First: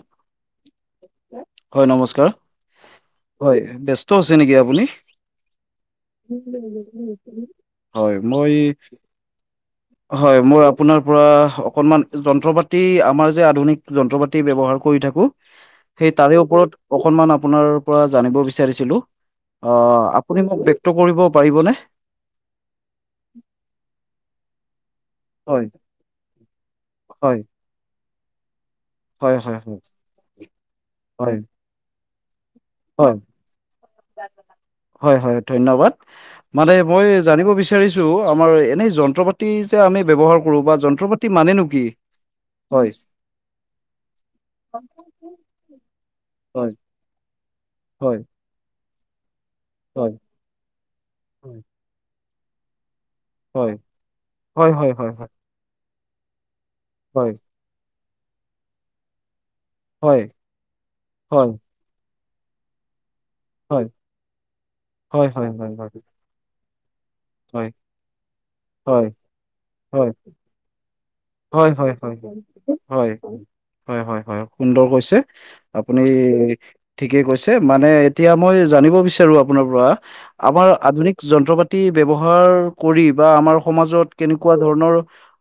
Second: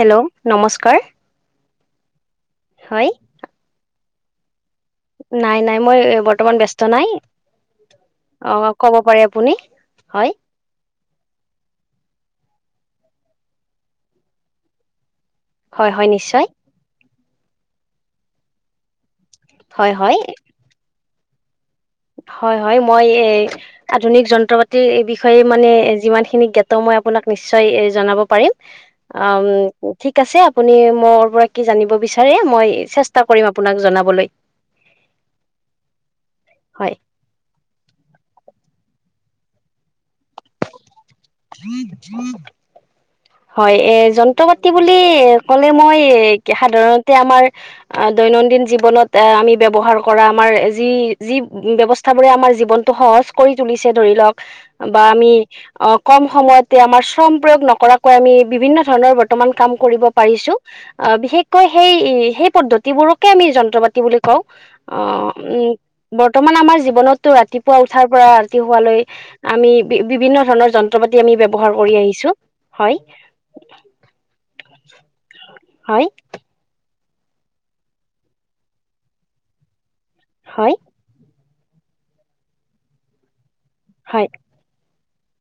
Hello নমস্কাৰ হয় নমস্কাৰ হয় হয় ব্যস্ত আছে নেকি আপুনি? নাই নাই মই বৰ্তমান ব্যস্ত নাই হয় অ মই ক'ব পাৰে আপুনি হয় মোৰ আপোনাৰ পৰা অকনমান য- যন্ত্ৰ পাতি আমাৰ যে আধুনিক যন্ত্ৰ পাতি ব্যৱহাৰ কৰি থাকোঁ। হয় হয় সেই তাৰে নিশ্চয় ওপৰত অকনমান আপোনাৰ পৰা জানিব বিচাৰিছিলোঁ। অ হয় হয় আপুনি মোক ব্যক্ত কৰিব পাৰিবনে। হয় হয় মই এ আধুনিক যন্ত্ৰ পাতিৰ এই বিষ- ষয়ে হয় মানে যিমানখিনি জ্ঞাত মই আপোনাক হয় নিশ্চয় জনাব পাৰিম। অ হয় হয় হয় ঠিক আছে আপুনি মোৰ হয় পৰা কি জানিব বিচাৰে? মই হয় চেষ্টা কৰিম আপোনাক জনাবলৈ হয় হয় ধন্যবাদ মানে হয় মই জানিব বিচাৰিছো আমাৰ এনেই যন্ত্ৰ পাতি যে আমি ব্যৱহাৰ কৰোঁ বা যন্ত্ৰ পাত- মানে নো কি? হয় এ যন্ত্ৰ পাতি বুলি ক'লে মই হয় সাধাৰণতে আমাৰ হয় দৈনন্দিন জীৱনত আমি ব্যৱহাৰ হয় কৰা আমাৰ যি যি হয় ব্যৱস্থা আমাৰ জীৱনতটো সহজ কৰি হয় তুলিছে ধৰি লওক হয় হয় বা হয় হয় আমি অ কম সময়ত আমাৰ হয় শ্ৰম প্ৰয়োগ নকৰাকৈ আমি বিভিন্ন ধৰণৰ বৰ্তমান কাম কৰিব হয় পাৰিছো, আহ হয় বিশেষকৈ সেই-সেই পদ্ধতিবোৰক এটোকে আমি যন্ত্ৰ হয় পাতি বুলি কওঁ, হয় অ', হয় হয় হয় উম, বৰ্তমান আমাৰ জীৱনত ৰাতিপুৱা উঠাৰ পৰা ৰাতি শুৱালই হয় আমি হয় বি-বিভিন্ন ধৰণৰ যন হয়, হয়, হয়, হয়, হয়, হয়, হয়। সুন্দৰ কৈছে, আপুনি হয়, ঠিকেই কৈছে মানে এতিয়া মই জানিব বিচাৰো আপোনাৰ পৰা, আমাৰ হয়, আধুনিক যন্ত্ৰ পাত তি ব্যৱহাৰ, কৰি বা আমাৰ সমাজত হয়, কেনেকুৱা ধৰণৰ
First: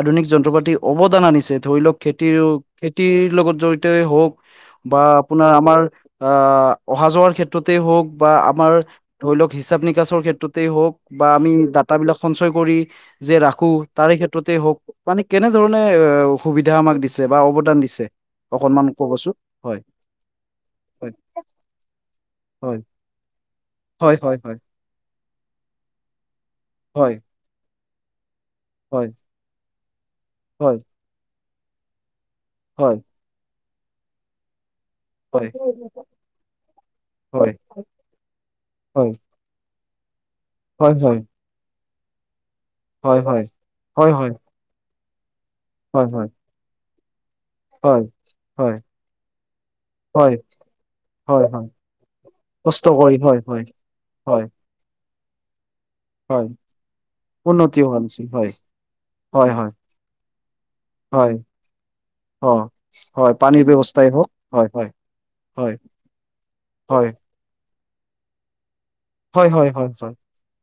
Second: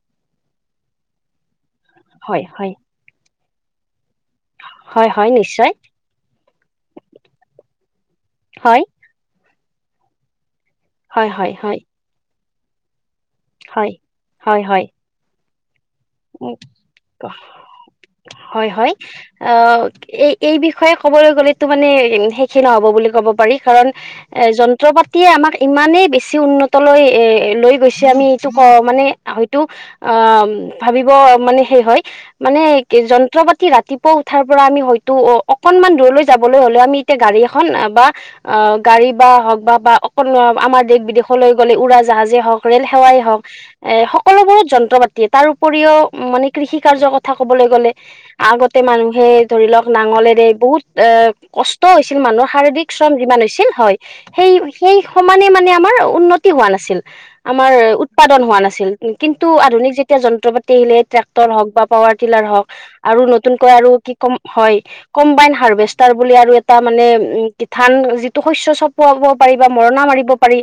আধুনিক যন্ত্ৰপা টি অৱদান আনিছে ধৰি লওক হয়, হয়, খেতিৰ-খেতিৰ লগত জড়িত হওক। বা হয়, হয়, আপোনাৰ নিশ্চয়। আমাৰ আহ, অহা যোৱাৰ ক্ষেত্ৰতেই হওক বা আমাৰ, হয়, ধৰি লওক হিচাপ নিকাচৰ ক্ষেত্ৰত তে হক বা হয়, আমি হয়, হয়, ডাটা বিলাক সঞ্চয় কৰি, যে ৰাখো হয়, তাৰে ক্ষেত্ৰতে হয়, হওক হয়, মানে মানে মোক সুবিধা আমাক দিছে বা অৱদান দিছে। হয়, অকনমান হয়, ক'বচোন হয় আহ এ-এই বিষয়ে হয় ক'বলৈ গ'লেতো মানে শেষয়ে হয় নহ'ব বুলি ক'ব পাৰি কাৰণ, হয় হয় এ হয় যন্ত্ৰপাতি আমাক ইমানে বেছি উন তলৈ এ এ লৈ গৈছে আমি এইটো কওঁ মানে হয় হয়তো আহ হয় ভাবিব মানে কি হয় মানে হয় যন্ত্ৰপাতি ৰাতিপুৱা উঠাৰ পৰা আমি হ ত' অ', হয় অকনমান দূৰলৈ যাবলৈ হ'লে আমি এতিয়া গাড়ী হয় হয় এখন বা আহ হয় গাড়ী বা হওক বা বা। আমাৰ দেশ হয় বিদেশলৈ গ'লে উৰা জাহাজেই হওক ৰেল সেৱাই হওক, হয় হয় এ হয় হয় সকলোবোৰ যন্ত্ৰপা তাৰ উপৰিও হয় হয় হয় মানে কৃষিকাৰ্য হওক কথা কবলৈ গ'লে হয় আগতে মানুহে ধৰি লওক হয় হয় নাঙলেৰে বহুত এ হয় হয় কষ্ট হৈছিল মানুহৰ কষ্ট শাৰীৰিক শ্ৰম কৰি হয় যিমান হৈছিল হয় সেই সেই সমানে মানে আমাৰ হয় উন্নতি হোৱা নাছিল, আমাৰ উন্নতি হোৱা নাছিল উৎপাদন হয় হোৱা নাছিল, কিন্তু হয় হয় আধুনিক যে যন্ত্ৰপাতি [unintelligible] হয় ট্ৰেক্টৰ হওঁক বা পোৱাৰ টিলা অ হওঁক, আৰু হয় পানীৰ নতুনকে আৰু ব্যৱস্থাই কি হওক কম, হয়। কম্বাইন হয় হাৰভেষ্টাৰ বুলি আৰু এটা মানে উম [unintelligible] যিটো শস্য চ খোৱা বোৱা হয় হয় পাৰিবা হয় হয় মৰণা মাৰিব পাৰি,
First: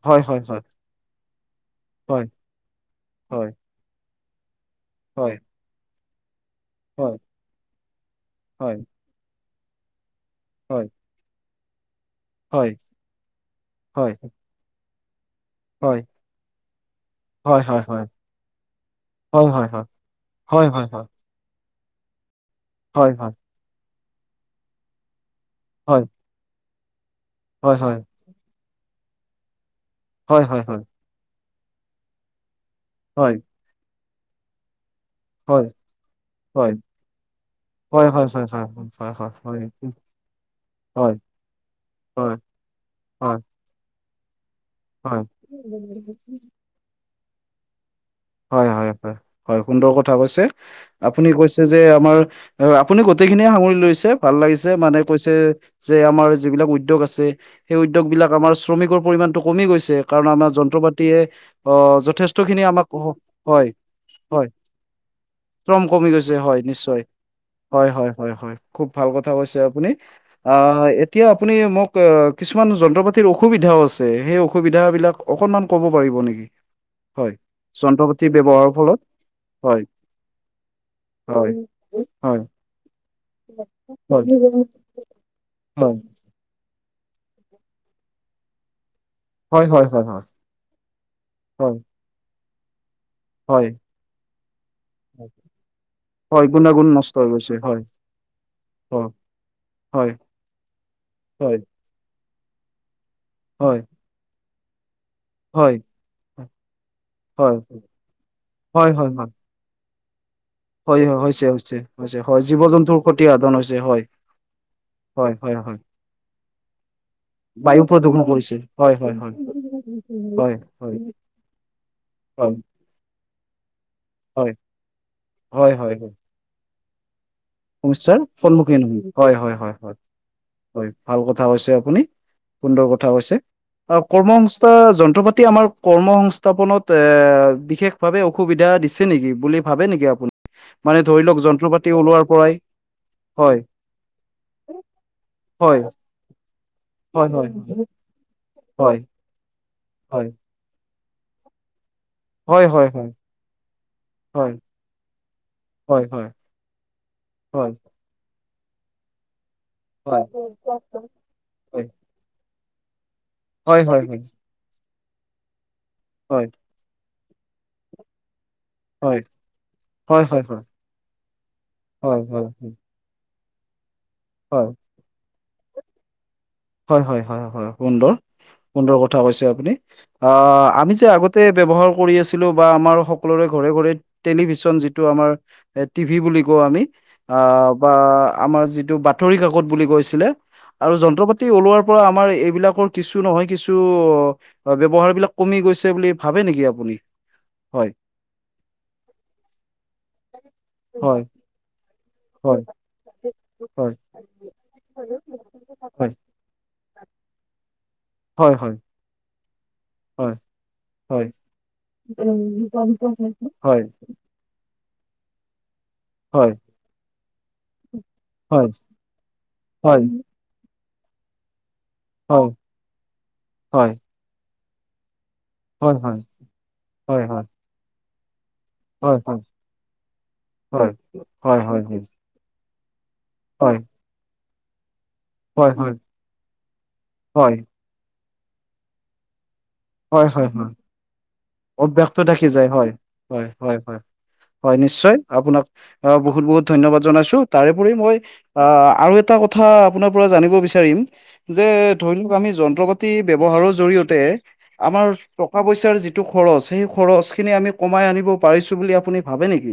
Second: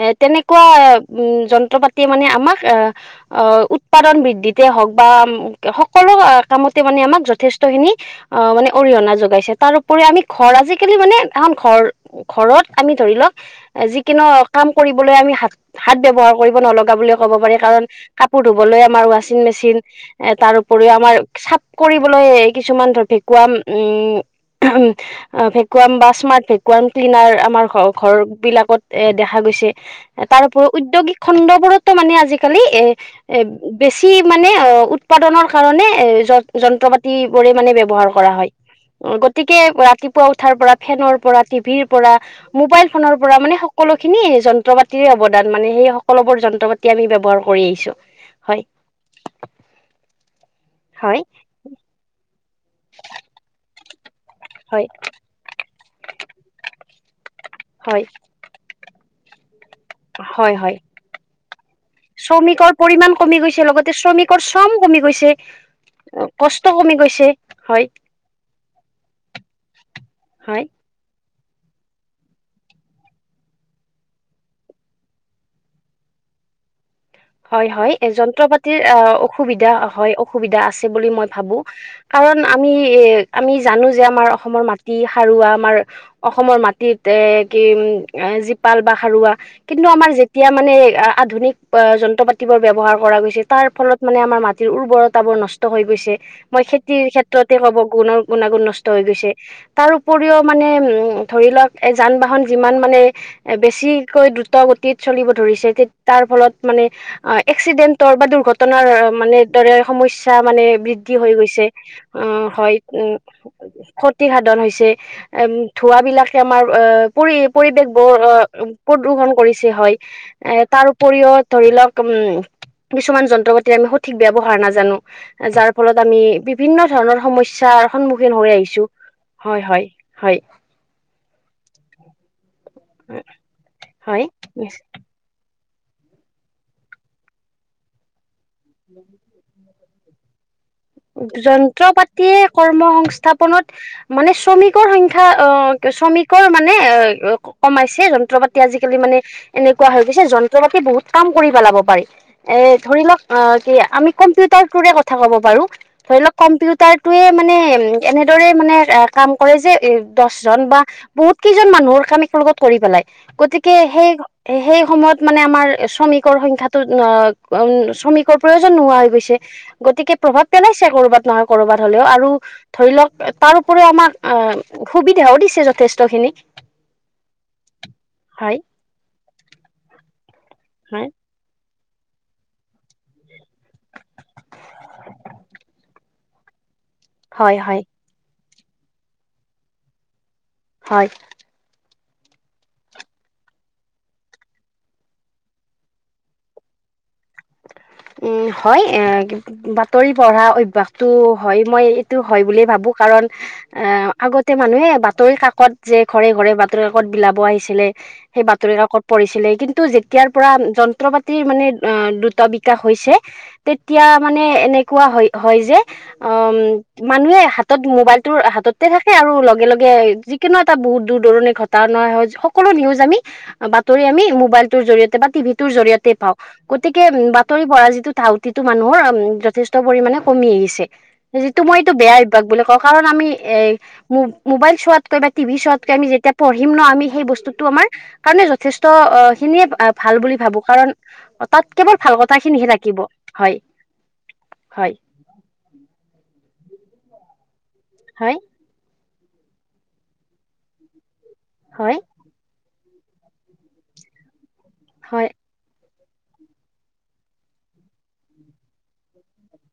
এহ হয় হয় হয় তেনেকুৱা যন্ত্ৰ পাতি হয় মানে আমাক হয় আহ উৎপাদন বৃদ্ধিতে হওক বা হয় হয় সকলো আ কামতে মানে আমাক যথেষ্ট খিনি অ', হয় মানে হয় অৰিহণা যোগাইছে তাৰওপৰি আমি ঘৰ হয় আজিকালি মানে এখন ঘৰ, ঘৰত হয় আমি ধৰি লওক যিকোনো কাম কৰি [unintelligible] আমি হাত-হাত ব্যৱহাৰ কৰিব নলগা বুলিও কব পাৰি হয় হয় হয় হয় হয় কাৰণ কাপোৰ ধু [unintelligible] আমাৰ হয় ৱাচিং হয় মেচিন এ তাৰ হয় হয় হয় হয় হয় উপৰিও আমাৰ হয় চাফ কৰিবলৈ কিছুমান ধৰ ভেকুৱাম উম, ভেকুৱাম হয় বা স্মাৰ্ট ভেকুৱাম ক্লিনাৰ আমাৰ হয় হয় ঘ-ঘৰ বিলাকত এ দেখা গৈছে, হয় তাৰ হয় উপৰিও হয় উদ্যোগিক খণ্ড ওপৰতো মানে আজিকালি এ হয় এ বেছি মানে উৎপাদনৰ হয় কাৰণে এ হয় য-যন্ত্ৰপাতি বোৰে মানে ব্যৱহাৰ কৰা হয়। হয় হয় হয় হয় হয় হয় হয় গতিকে ৰাতিপুৱা উঠাৰ পৰা ফেনৰ পৰা টিভিৰ পৰা মোবাইল ফোনৰ পৰা মানে সকলো খিনি যন্ত্ৰপাতিৰে হয় অৱদান মানে সেই সকলোবোৰ যন্ত্ৰপাতি আমি ব্যৱহাৰ কৰি আহিছোঁ। হয়, হয়, হয়, হয় সুন্দৰ কথা কৈছে। হয় আপুনি কৈছে যে আমাৰ আপুনি গোটেইখিনিয়ে সামৰি লৈছ ভাল লাগিছে হয় মানে কৈছে, যে আমাৰ যিবিলাক উদ্যগ আছে সেই হয় উদ্যোগ বিলাক আমাৰ শ্ৰমিকৰ পৰিমাণটো কমি গৈছ ছে কাৰণ আমাৰ হয় হয় যন্ত্ৰপাতিয়ে অ', যথেষ্ট খিনি শ্ৰমিকৰ আমাক পৰিমাণ সহ- কমি গৈছে হয় লগতে শ্ৰমিকৰ হয় শ্ৰম কমি গৈছে, শ্ৰম কমি গৈছে হয় কষ্ট কমি নিশ্চয় গৈছে, হয়। হয়, হয়, হয়, খুব ভাল কথা কৈছে আপুনি, হয়। আহ এ এতিয়া আপুনি মোক কিছুমান যন্ত্ৰ পাতিৰ অসুবিধাও আছে সেই অসুবিধাবিলাক অকণমান ক'ব পাৰিব? নেকি হয়- হয় হয় পাতি যন্ত্ৰ ব্যৱহাৰৰ পাতিৰ অ ফলত অসুবিধা হয় অসুবিধা আছে বুলি মই হয়, ভাবো কাৰণ হয়, আমি এ আমি জানোঁ যে হয়, আমাৰ অসমৰ মাটি সাৰুৱা আমাৰ হয়। অসমৰ মাটি- এ কিম এ জীপাল বা- সাৰুৱা হয়, হয়, কিন্তু হয়, আমাৰ হয়, যেতিয়া মানে আধুনিক হয়, যন্ত্ৰ পাতিবোৰ ব্যৱহাৰ- পৰা গৈছে হয়, তাৰ ফলত মানে আমাৰ উৰ্বৰতা বোৰ নষ্ট হৈ গৈছে হয়, মই গুণাগুণ খেতিৰ নষ্ট হৈ গৈছে, ক্ষেত্ৰতে কব হয়, গ- গু গুণাগুণ ন হৈ হয়, গৈছে তাৰ হয়, উপৰিও মানে উ ধৰি হয়, লওক এ যান বাহন- যিমান মানে এ হয়, বেছিকৈ দ্ৰুত গতিত চলিব ধৰিছে হয়, হয়, তাৰ ফলত মানে- অ হয়, এক্সিডেণ্টৰ বা দুৰ্ঘটনাৰ হয়, হয়, হয়, মানে দৰে সমস্যা - তা মানে হয় বৃদ্ধি হৈ হৈছে, গৈছে হৈছে, হৈছে, অ জীৱ হয় জন্তুৰ উ ক্ষতি সাধন হৈছে, হয়, ক্ষতি সাধন হৈছে- হয়, হয়, হয়, ধোঁৱাবলাকে আমাৰ আহ পৰি বায়ু পৰিৱেশ বৰ প্ৰদূষণ কৰিছে, হয়, হয়, প্ৰদূষন হয়। কৰিছে হয়। হয়, এ তাৰ হয়। উপৰিও ধৰি লওক উম হয় কিছুমান যন্ত্ৰ পাতি আমি- ঠিক হয় ব্যৱহাৰ নাজানো হয় যাৰ হয় ফলত হয় আমি বিভিন্ন ধৰণৰ সমস্যা - ছাৰ সন্মুখীন হৈ আহিছোঁ হয় হয় হয়- ভাল কথা কৈছে আপুনি সুন্দৰ কথা হৈছে আহ কৰ্ম হয় সংংস্থা যন্ত্ৰ পাতি আমাৰ। কৰ্ম সংস্থাপনত এ বিশেষ ভাৱে অসুবিধা দিছে নেকি বুলি ভাবে নেকি আপুনি? মানে ধৰি লওক যন্ত্ৰ পাতি ওলোৱাৰ- পৰাই কৰ্ম হয় সংস্থাপনত মানে শ্ৰমিকৰ সংখ্যা অ হয় শ্ৰমিকৰ হয় মানে- হয় কমাইছে যন্ত্ৰ পাতি আজিকালি হয় মানে এনেকুৱা হৈ গৈছে হয় যন্ত্ৰ পাতি বহুত কাম কৰি পেলাব পাৰি - এ হয় হয় ধৰি লওক অ কি আমি হয় কম্পিউটাৰ টোৰে কথা ক'ব পাৰোঁ - হয় ধৰি হয় লওক কম্পিউটাৰটয়ে মানে হয় উ এনেদৰে মানে কাম- কৰে যে এ হয় দহজন বা বহুত কেইজন মানুহৰ কাম এক লগত কৰি পেলাই- গতিকে হয় হয় হয় হয় সেই হয় সেই সময়ত মানে আমাৰ শ্ৰমিকৰ হয় সংখ্যাটো অ- উ শ্ৰমিকৰ প্ৰয়োজন নোহোৱা হৈ গৈছে গতিকে হয় হয় হয় হয় হয় প্ৰভাৱ। হয় পেলাইছে কৰবাত নহয় কৰবাত হলেও হয় আৰু হয় ধৰি লওক তাৰ উপৰিও আমাক অ সুবিধাও দিছে যথেষ্টখিনিক- হয় হয় হয় হয় সুন্দৰ সুন্দৰ কথা কৈছে আপুনি- অ আমি যে হয় আগতে ব্যৱহাৰ- কৰি আছিলোঁ বা আমাৰ সকলোৰে ঘৰে ঘৰে টেলিভিশন যিটো আমাৰ টিভি বুলি কওঁ আমি- হয় আহ হয় বা আমাৰ যিটো বাতৰি কাকত বুলি কৈছিলে আৰু হয় যন্ত্ৰ পাতি- পৰা আমাৰ এইবিলাকৰ কিছু নহয় কিছু অ ব্যৱহাৰ বিলাক কমি গৈছে বুলি ভাবে নেকি আপুনি? [inaudible] উম হয় এ বাতৰি পঢ়া অভ্যাসটো হয় মই এইটো হয় বুলিয়ে ভাবোঁ - কাৰণ অ হয়। আগতে মানুহে বাতৰি কাকত যে হয়, ঘৰে ঘৰে - ঘৰে বাতৰি কাকত বিলাব আহিছিলে সেই হয়, বাতৰি হয়, কাকত পঢিছিলে- টো যেতিয়াৰ হয়, পৰা যন্ত্ৰ হয়, পাতিৰ মানে অ দ্ৰত- হৈছে হয়, হয়, তেতিয়া মানে এনেকুৱা হয় হয় যে উ হয়, মানুহে- হাতত মোবাইলটোৰ হয়, হয়, হাততে থাকে আৰু লগে লগে হয়, যিকোনো এটা বহুত দূৰ দূৰণিৰ ঘ- টনা নহয় হয়, সকলো নিউজ আমি বাতৰি আমি মোবাইল টোৰ জৰিয়তে- বা টিভি তৰ হয়, হয়, হয়, জৰিয়তে পাওঁ গতিকে উ হয়, হয়। বাতৰি পঢ়া যিটো ধাউতি - যিটো মানুহৰ উম হয় যথেষ্ট পৰিমাণে কমি আহিছে হয় হয় যিটো মই হয় এইটো হয় বেয়া অভ্যাস বুলি কওঁ কাৰণ- আমি এই হয় মোবাইল চোৱা। কৈ বা টিভি হয় চোৱাতকৈ হয় আমি যেতিয়া পঢ়িম ন আমি সেই হয় বস্তুতটো আমাৰ কাৰণে যথেষ্ট অ খিনিয়ে অ ভাল হয় বুলি হয় ভাবো হয় কাৰণ তাত কেৱল ভাল অভ্যাসটো কথা থাকি হয় খিনিহে থাকিব হয় হয় হয় নিশ্চয় আপোনাক বহুত বহুত ধন্যবাদ জনাইছো তাৰেপৰি মই হয় আহ আৰু এটা কথা আপোনাৰ পৰা জানিব বিচাৰিম। যে হয় ধৰি লওক আমি যন্ত্ৰ পাতি ব্যৱহাৰৰ জৰিয়তে আমাৰ হয় টকা পইচাৰ যি। খৰচ সেই খৰচ খিনি আমি কমাই আনিব পাৰিছো বুলি আপুনি ভাবে নেকি।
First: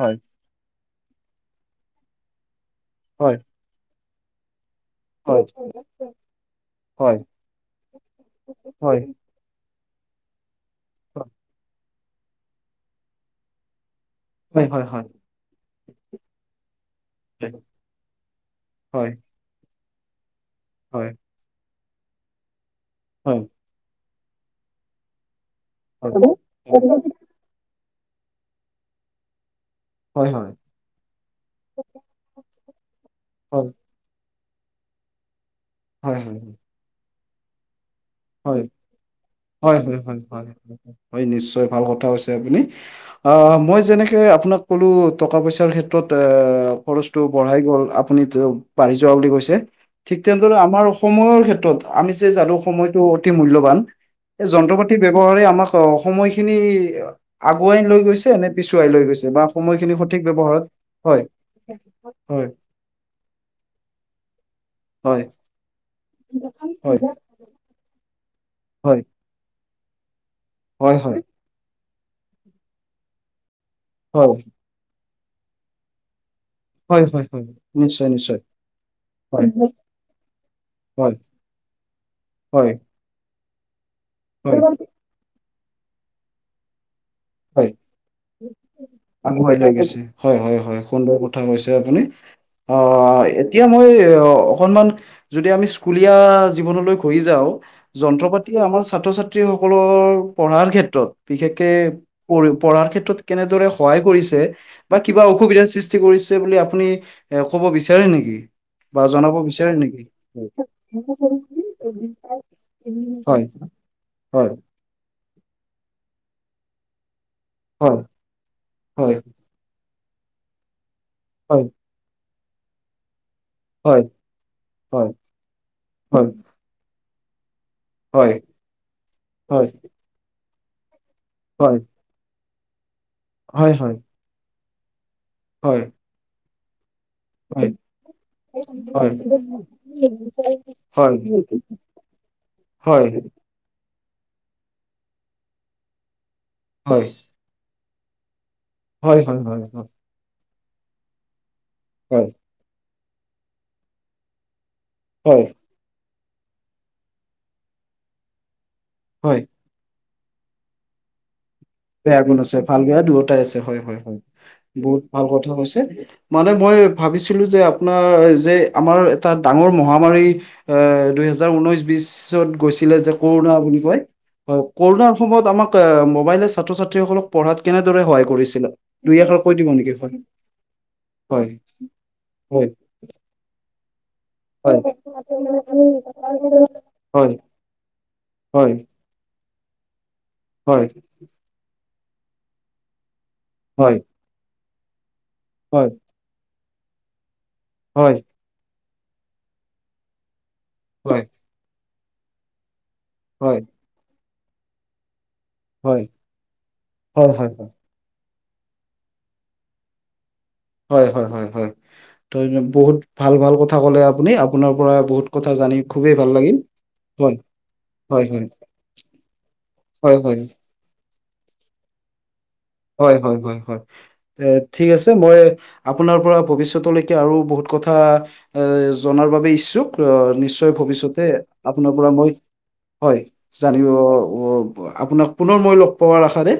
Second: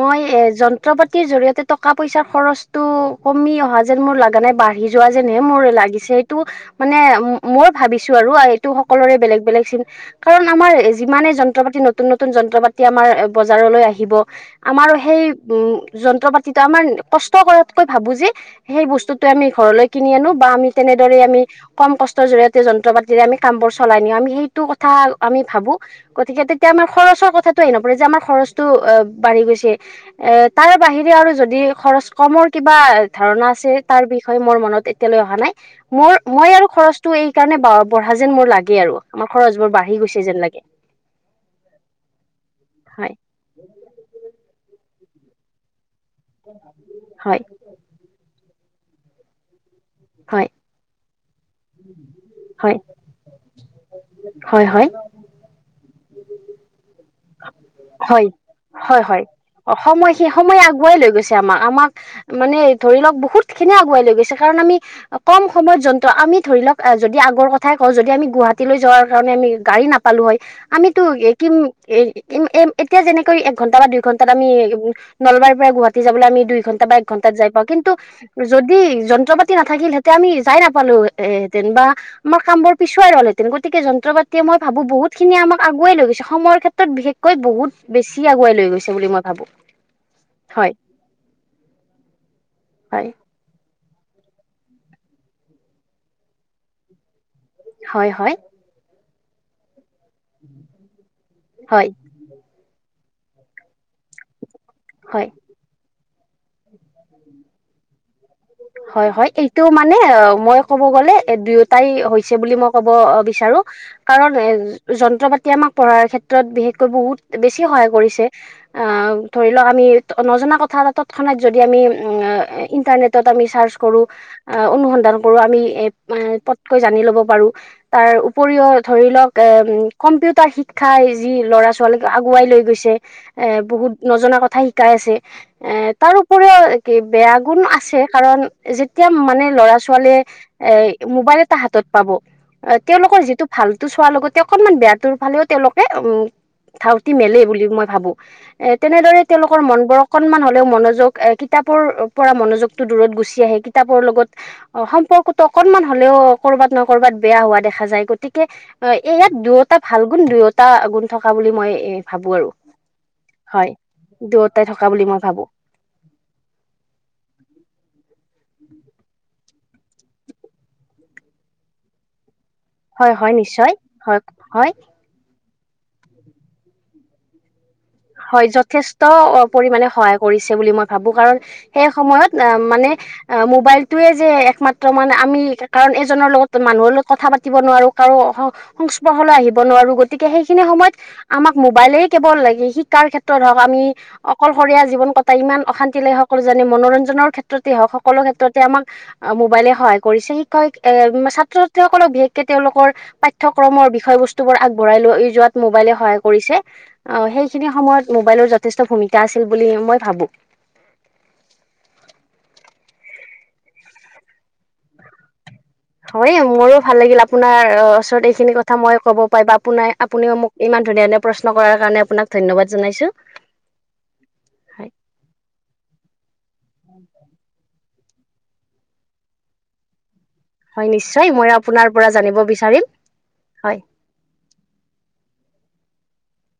হয় এ যন্ত্ৰ পাতিৰ জৰিয়তে টকা পইচাৰ খৰচতটো হয় কমি অহা যেন মোৰ লগা নাই বাঢ়ি যোৱা যেনহে হয় মোৰ লাগিছে সটো মানে হয় মই ভাবিছো আৰু এইটো হয় সকলোৰে বেলেগ বেলেগ চা কাৰণ আমাৰ যিমানে যন্ত্ৰ পাতি নতুন নতুন যন্ত্ৰ পাতি আমাৰ বজাৰলৈ আহিব। হয় হয় আমাৰ হয় হয় সেই উম যন্ত্ৰ পাতিটো আমাৰ কষ্ট কৰাতকৈ ভাবো যে সেই বস্তু হয় আমি ঘৰলৈ কিনি আনো বা আমি হয় তেনেদৰে আমি কম কষ্টৰ জৰিয়তে যন্ত্ৰ পাতিৰে আমি হয় কাম বোৰ চলাই নিও আমি সেইটো কথা আমি ভাবো গতিকে তেতিয়া আমাৰ খৰচৰ কথাটো হে নপৰে যে আমাৰ খৰচটো অ বাঢ়ি গৈছে এ হয় হয় হয় তাৰ বাহিৰে আৰু যদি খৰচ কমৰ কিবা ধাৰণা হয় আছে তাৰ বিষয়ে মোৰ মনত এতিয়ালৈ অহা নাই মোৰ হয় মই আৰু খৰচটো এই কাৰণে ব। মোৰ হয় লাগে আৰু হয় হয় হয় গৈছে যেন লাগে হয় নিশ্চয় ভাল কথা হৈছে আপুনি হয় আহ মই যেনেকে আপোনাক ক'লো টকা পইচাৰ ক্ষেত্ৰত এ খৰচটো হয় বঢ়াই গ'ল আপোনি বাঢ়ি যোৱা বুলি কৈছে ঠিক হয় তেনেদৰে আমাৰ সময়ৰ ক্ষেত্ৰত আমি যে জানো হয় সময়ত টো অতি মূল্যবান এই হয় যন্ত্ৰ হয় পাতি ব্যৱহাৰে আমাক সময়খিনি আগুৱাই লৈ হয় গৈছে নে পিছুৱাই লৈ হয় গৈছে। বা অ সময়খিনি সময় সঠিক সেই সময়ে ব্যৱহাৰত আগুৱাই লৈ হয় গৈছে আমাক আমাক হয় মানে ধৰি লওক বহুত খিনি আগুৱাই লৈ গৈছে কাৰণ আমি হয় কম সময়ত যন্তু আমি ধৰি লওক হয় হয় যদি আগৰ কথাই কওঁ যদি আমি গুৱাহাটীলৈ হয় যোৱাৰ কাৰণে আমি গাড়ী নাপালো হয় হয় আমিতো একিম। এ এ এতিয়া যেনেকৈ এক ঘণ্টা বা দুই ঘণ্টাত হয় আমি উম নলবাৰীৰ পৰা গুৱাহাটী যাবলৈ আমি দুই ঘণ্টা বা হয় এক হয় ঘণ্টাত হয় যাই পাওঁ কিন্তু নিশ্চয় নিশ্চয় যদি হয় যন্ত্ৰপাতি নাথাকিল হেঁতেন আমি যাই নাপালোঁ‌ হয় হেঁতেন বা আমাৰ হয় কামবোৰ পিছুৱাই গ'ল হেঁতেন গতিকে যন্ত্ৰ যন্ত্ৰ পাতিয়ে মই হয় ভাবোঁ বহুতখিনি আমাক আগুৱাই লৈ গৈছে সময়ৰ ক্ষেত্ৰত বিশেষকৈ বহুত হয় বেছি আগুৱাই লৈ গৈছে। বুলি মই ভাবো আগুৱাই লৈ গৈছে। হয় হয় হয় সুন্দৰ কথা কৈছে আপুনি হয় অহ এতিয়া মই এই অকনমান যদি আমি স্কুলীয়া জীৱনলৈ ঘূৰি যাওঁ হয় যন্ত্ৰ হয় পাতি আমাৰ ছাত্ৰ ছাত্ৰী সকলৰ পঢ়াৰ ক্ষেত্ৰত বিশেষকে হয় পঢ়ি পঢ়াৰ ক্ষেত্ৰত কেনেদৰে সহায় কৰিছে বা কিবা হয় অসুবিধাৰ সৃষ্টি কৰিছে বুলি আপুনি এ ক'ব বিচাৰে নেকি? বা হয় হয় জনাব এইটো বিচাৰে মানে নেকি অ মই ক'ব গলে এ দুয়োটাই হৈছে বুলি মই ক'ব হয় বিচাৰোঁ কাৰণ এ হয় যন্ত্ৰ পাতি তেতিয়া আমাক পঢ়াৰ ক্ষেত্ৰত বিশেষকৈ বহুত বেছি সহায় হয় কৰিছে আহ হয় ধৰি লওক আমি নজনা কথা এটা তৎক্ষণাৎ যদি হয় আমি উম ইণ্টাৰনেটত আমি চাৰ্চ কৰোঁ হয় আ হয় অনুসন্ধান কৰোঁ আমি এ হয় পতকৈ জানি ল'ব পাৰোঁ। তাৰ হয় উপৰিও ধৰি লওক হয় হয় এম কম্পিউটাৰ শিক্ষাই যি ল'ৰা হয় ছোৱালীক আগুৱাই লৈ গৈছে এ হয় হয় বহুত নজনা কথা শিকাই আছে এ হয় তাৰ উপৰিও কি বেয়া গুণ হয় আছে। কাৰণ যেতিয়া হয় মানে ল'ৰা ছোৱালীয়ে এ হয় মোবাইল এটা হাতত পাব অ হয় হয় তেওঁলোকৰ যিটো ভালটো চোৱাৰ লগতে অকনমান বেয়া তোৰ ফালেও তেওঁলোকে উম হয় ধাউতি মেলে বুলি মই ভাবো এ হয় হয় তেনেদৰে হয় তেওঁলোকৰ মনবোৰ অকনমান হ'লেও মনোযোগ এ কিতাপৰ হয় পৰা মনোযোগ দূৰত গুচি আহে কিতাপৰ লগত অ সম্পৰ্কটো হয় অকনমান হ'লেও ক'ৰবাত নহয় ক'ৰবাত বেয়া হোৱা দেখা যায় গতিকে ইয়াত হয় দুয়োটা ভাল গুণ দুয়োটা গুণ থকা বুলি। মই বেয়া ভাবো গুণ আৰু আছে ভাল বেয়া দুয়োটাই আছে হয় হয় হয়। দুয়োটাই থকা বহুত বুলি মই ভাল ভাবো কথা কৈছে মানে মই ভাবিছিলো যে আপোনাৰ যে আমাৰ এটা ডাঙৰ মহামাৰী এ দুহেজাৰ ঊনৈশ বিশ ত গৈছিলে যে, হয় হয় কৰুণা নিশ্চয় বুলি কয়। হয় কৰুণাৰ সময়ত আমাক আমাক মো'বাইল চি ছাত্ৰ ছাত্ৰীসকলক পঢ়াত হয় যথেষ্ট দুই এষাৰ কৈ দিব পৰিমানে নেকি হয় সহায় কৰিছে বুলি মই ভাবো কাৰণ হয় সেই সময়ত এ হয় মানে অহ মোবাইল তোৱে যে হয় একমাত্ৰ মানে আমি কাৰণ এজনৰ লগত মানুহৰ লগত কথা পাতিব নোৱাৰোঁ কাৰো সং হয় হয় হয় সংস্পৰ্শলৈ আহিব নোৱাৰোঁ গতিকে সেইখিনি সময়ত আমাক মোবাইলেই কেৱল শিকাৰ ক্ষেত্ৰ ত আমি হয় অকলশৰীয়া জীৱন কটাই ইমান হয় অশান্তি লাগে সকলো জানেই মনোৰঞ্জনৰ ক্ষেত্ৰত ক্ষেত্ৰতে হওঁক হয় সকলো ক্ষেত্ৰতে আমাক মোবাইলে সহায় কৰিছে শিক্ষ শি হয় ছাত্ৰ-ছাত্ৰী ছাএসকলক বিশেষকে তেওঁলোকৰ হয় পাঠ্যক্ৰমৰ বিষয় বস্তু বোৰ আগবঢ়াই লৈ যোৱাত মোবাইলে হয় সহায় কৰিছে। হয় অহ হয় সেই সময়ত মোবাইলৰ যথেষ্ট ভূমিকা আছিল বুলি মই ভাবো হয় হয় হয় হয় ত বহুত ভাল ভাল কথা কলে আপুনি আপোনাৰ পৰা বহুত কথা জানি খুবেই ভাল হয় লাগিল মোৰো ভাল লাগিল হয় আপোনাৰ ওচৰত হয় হয় এইখিনি কথা মই ক'ব পাৰি বা আপোনাৰ হয় আপুনিও হয় মোক ইমান ধুনীয়া ধুনীয়া প্ৰশ্ন কৰাৰ কাৰণে আপোনাক ধন্যবাদ জনাইছো হয় হয় হয় হয় ঠিক হয় আছে মই আপোনাৰ পৰা ভৱিষ্যতলৈকে আৰু বহুত কথা কথা এ জনাৰ বাবে ইচ্ছুক অহ নিশ্চয় হয় ভৱিষ্যতে নিশ্চয় মই আপোনাৰ পৰা মই জানিব বিচাৰিম হয় হয় জানিব আপোনাক পুনৰ মই লগ পোৱাৰ আশাৰে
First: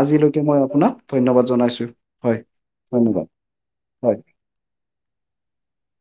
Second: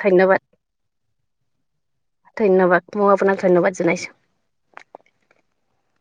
আজি আজিলৈকে ধন্যবাদ মই আপোনাক ধন্যবাদ জনাইছোঁ। হয় মই ধন্যবাদ আপোনাক জনাইছো হয় [inaudible]